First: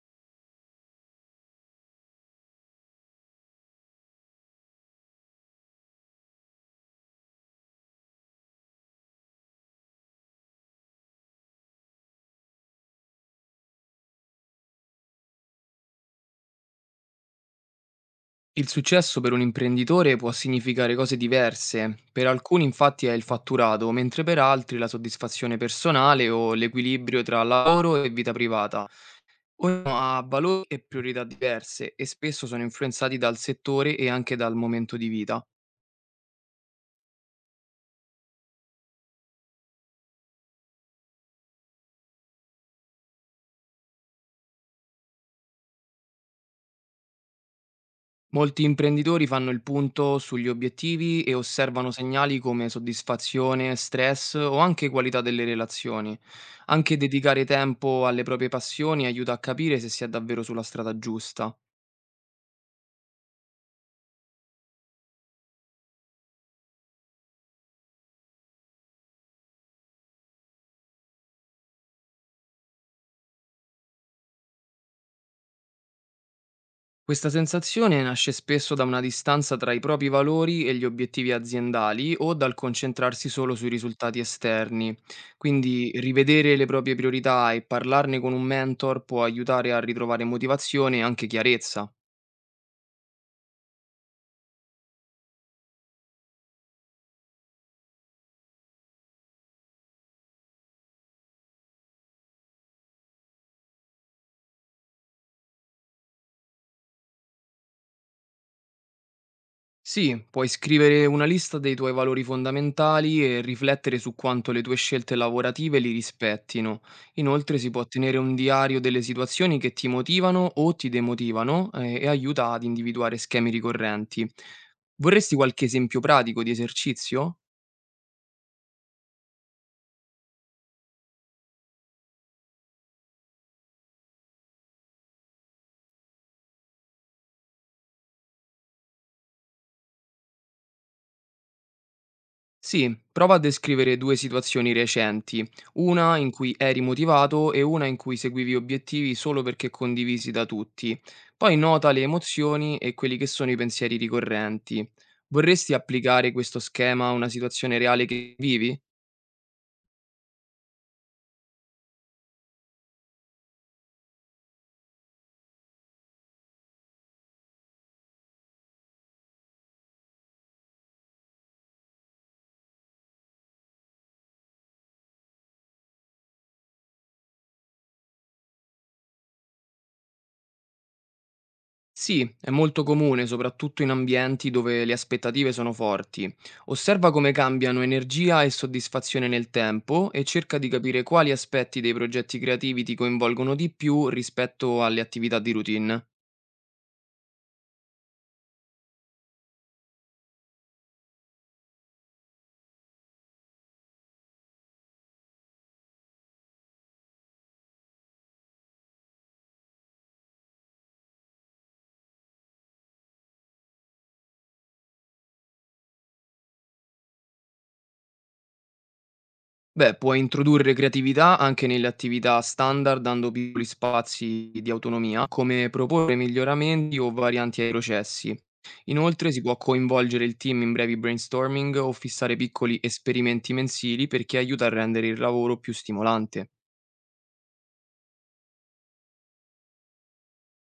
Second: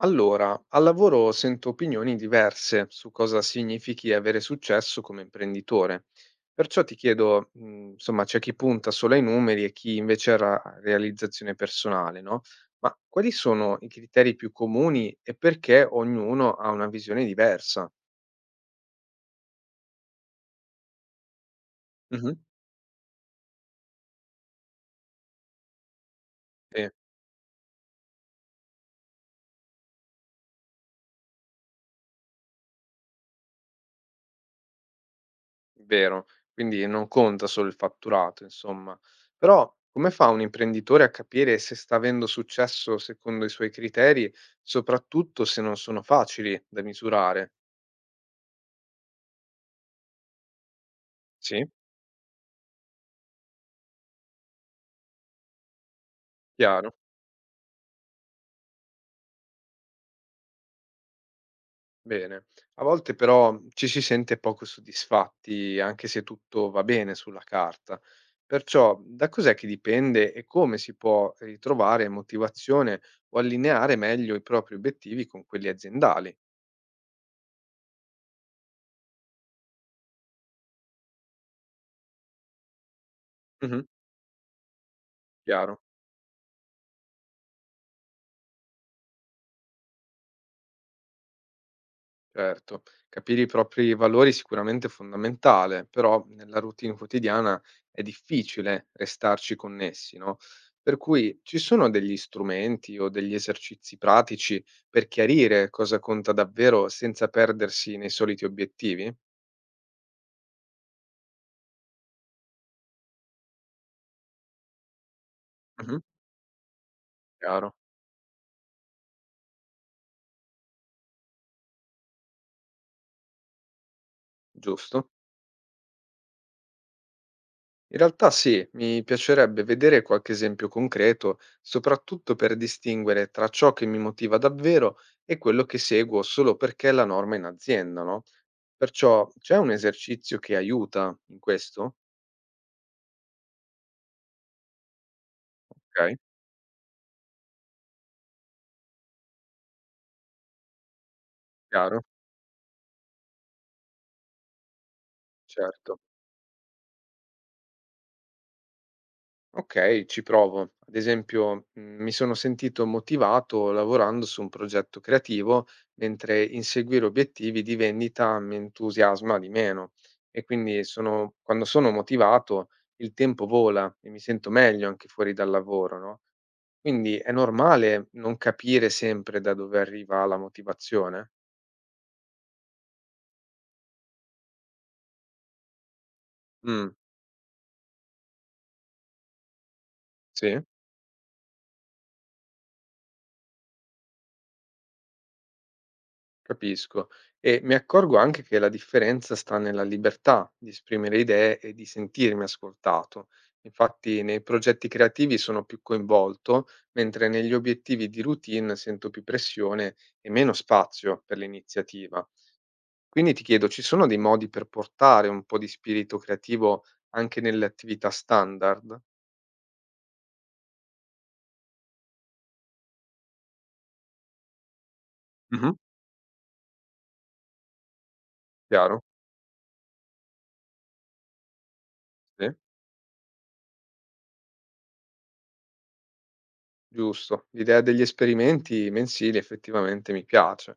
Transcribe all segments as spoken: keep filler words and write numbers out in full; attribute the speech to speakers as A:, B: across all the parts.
A: Allora, al lavoro sento opinioni diverse su cosa significhi avere successo come imprenditore. Perciò ti chiedo, mh, insomma, c'è chi punta solo ai numeri e chi invece alla realizzazione personale, no? Ma quali sono i criteri più comuni e perché ognuno ha una visione diversa?
B: Il successo per un imprenditore può significare cose diverse. Per
A: Mhm,
B: alcuni infatti è il fatturato, mentre per altri la soddisfazione personale o
A: sì.
B: l'equilibrio tra lavoro e vita privata. Ognuno ha valori e priorità diverse e spesso sono influenzati dal settore e anche dal momento di vita.
A: Vero, quindi non conta solo il fatturato, insomma. Però come fa un imprenditore a capire se sta avendo successo secondo i suoi criteri, soprattutto se non sono facili da misurare?
B: Molti imprenditori fanno il punto sugli obiettivi e
A: Sì,
B: osservano segnali come soddisfazione, stress o anche qualità delle relazioni.
A: chiaro,
B: Anche dedicare tempo alle proprie passioni aiuta a capire se si è davvero sulla strada giusta.
A: bene. A volte però ci si sente poco soddisfatti, anche se tutto va bene sulla carta. Perciò da cos'è che dipende e come si può ritrovare motivazione o allineare meglio i propri obiettivi con quelli aziendali?
B: Questa sensazione nasce spesso da una distanza tra i propri valori e gli obiettivi aziendali o dal concentrarsi solo sui
A: Mhm.
B: risultati esterni.
A: Chiaro.
B: Quindi rivedere le proprie priorità e parlarne con un mentor può aiutare a ritrovare motivazione e anche chiarezza.
A: Certo, capire i propri valori sicuramente è fondamentale, però nella routine quotidiana è difficile restarci connessi, no? Per cui ci sono degli strumenti o degli esercizi pratici per chiarire cosa conta davvero senza perdersi nei soliti obiettivi?
B: Sì, puoi scrivere una lista dei tuoi valori fondamentali e riflettere su quanto le tue scelte lavorative li
A: Mhm.
B: rispettino. Inoltre si
A: Chiaro,
B: può tenere un diario delle situazioni che ti motivano o ti demotivano eh, e aiuta ad individuare schemi ricorrenti.
A: giusto.
B: Vorresti qualche esempio pratico di esercizio?
A: In realtà sì, mi piacerebbe vedere qualche esempio concreto, soprattutto per distinguere tra ciò che mi motiva davvero e quello che seguo solo perché è la norma in azienda, no? Perciò c'è un esercizio che aiuta in questo?
B: Sì, prova a descrivere due situazioni recenti,
A: Ok,
B: una in cui eri motivato e una in cui seguivi obiettivi solo perché condivisi da tutti. Poi nota
A: chiaro,
B: le emozioni e quelli che sono i pensieri ricorrenti. Vorresti
A: certo.
B: applicare questo schema a una situazione reale che vivi?
A: Okay, ci provo. Ad esempio, mhmm, mi sono sentito motivato lavorando su un progetto creativo, mentre inseguire obiettivi di vendita mi entusiasma di meno. E quindi sono quando sono motivato il tempo vola e mi sento meglio anche fuori dal lavoro, no, quindi è normale non capire sempre da dove arriva la motivazione?
B: Sì, è molto comune, soprattutto in ambienti dove le aspettative sono forti.
A: Mh,
B: Osserva come cambiano energia e soddisfazione nel tempo e cerca
A: sì.
B: di capire quali aspetti dei progetti creativi ti coinvolgono di più rispetto alle attività di routine.
A: Capisco. E mi accorgo anche che la differenza sta nella libertà di esprimere idee e di sentirmi ascoltato. Infatti, nei progetti creativi sono più coinvolto, mentre negli obiettivi di routine sento più pressione e meno spazio per l'iniziativa. Quindi ti chiedo, ci sono dei modi per portare un po' di spirito creativo anche nelle attività standard?
B: Beh, puoi introdurre creatività anche nelle attività standard, dando piccoli spazi di autonomia,
A: Mhm.
B: come proporre miglioramenti o varianti ai processi.
A: Chiaro?
B: Inoltre si può coinvolgere il team in brevi brainstorming o fissare
A: Sì.
B: piccoli esperimenti mensili perché aiuta a rendere il lavoro più stimolante.
A: Giusto. L'idea degli esperimenti mensili effettivamente mi piace.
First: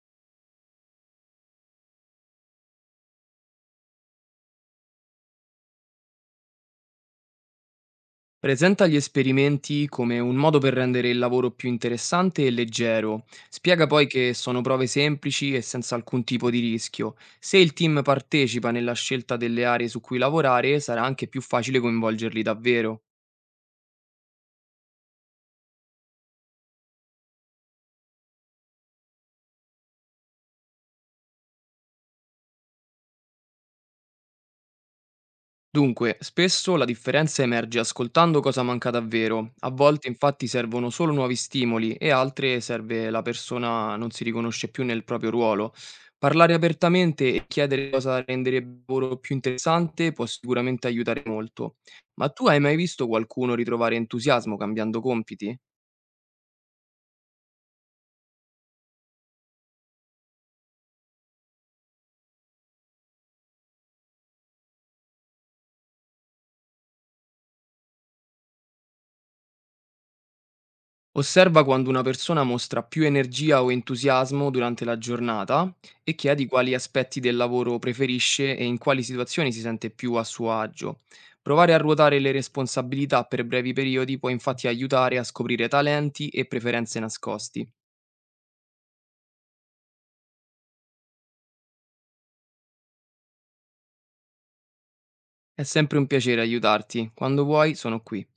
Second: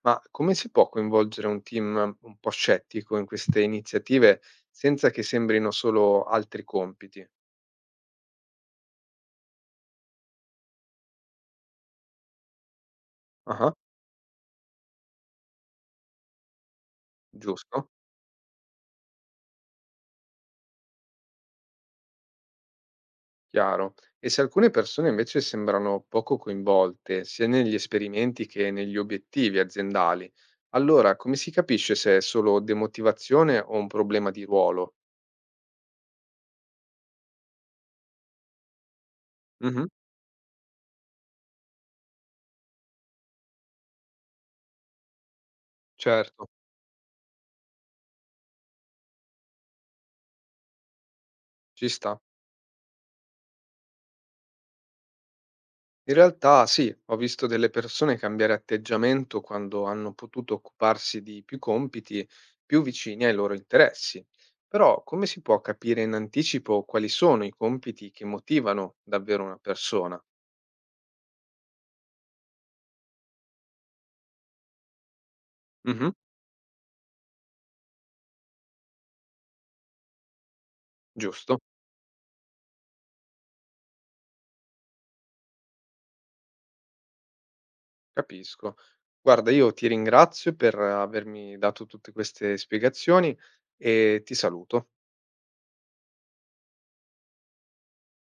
A: Ma come si può coinvolgere un team un po' scettico in queste iniziative senza che sembrino solo altri compiti?
B: Presenta gli esperimenti come un modo per rendere il lavoro più interessante e leggero.
A: Ah-ah,
B: Spiega poi che sono prove semplici e senza alcun tipo di rischio. Se il
A: giusto,
B: team partecipa nella scelta delle aree su cui lavorare, sarà anche più facile coinvolgerli davvero.
A: chiaro. E se alcune persone invece sembrano poco coinvolte, sia negli esperimenti che negli obiettivi aziendali, allora come si capisce se è solo demotivazione o un problema di ruolo?
B: Dunque, spesso la differenza emerge ascoltando cosa manca davvero, a
A: Mhm,
B: volte infatti servono solo nuovi stimoli e altre serve la persona non si riconosce più nel proprio ruolo.
A: certo,
B: Parlare apertamente e chiedere cosa renderebbe il lavoro più interessante può sicuramente aiutare molto.
A: ci sta.
B: Ma tu hai mai visto qualcuno ritrovare entusiasmo cambiando compiti?
A: In realtà sì, ho visto delle persone cambiare atteggiamento quando hanno potuto occuparsi di più compiti più vicini ai loro interessi. Però come si può capire in anticipo quali sono i compiti che motivano davvero una persona?
B: Osserva quando una persona mostra più energia o entusiasmo durante la giornata
A: Mhm,
B: e chiedi quali aspetti del lavoro preferisce e in quali situazioni si sente più a suo agio.
A: giusto,
B: Provare a ruotare le responsabilità per brevi periodi può infatti aiutare a scoprire talenti e preferenze nascosti.
A: capisco. Guarda, io ti ringrazio per avermi dato tutte queste spiegazioni e ti saluto.
B: È sempre un piacere aiutarti. Quando vuoi, sono qui.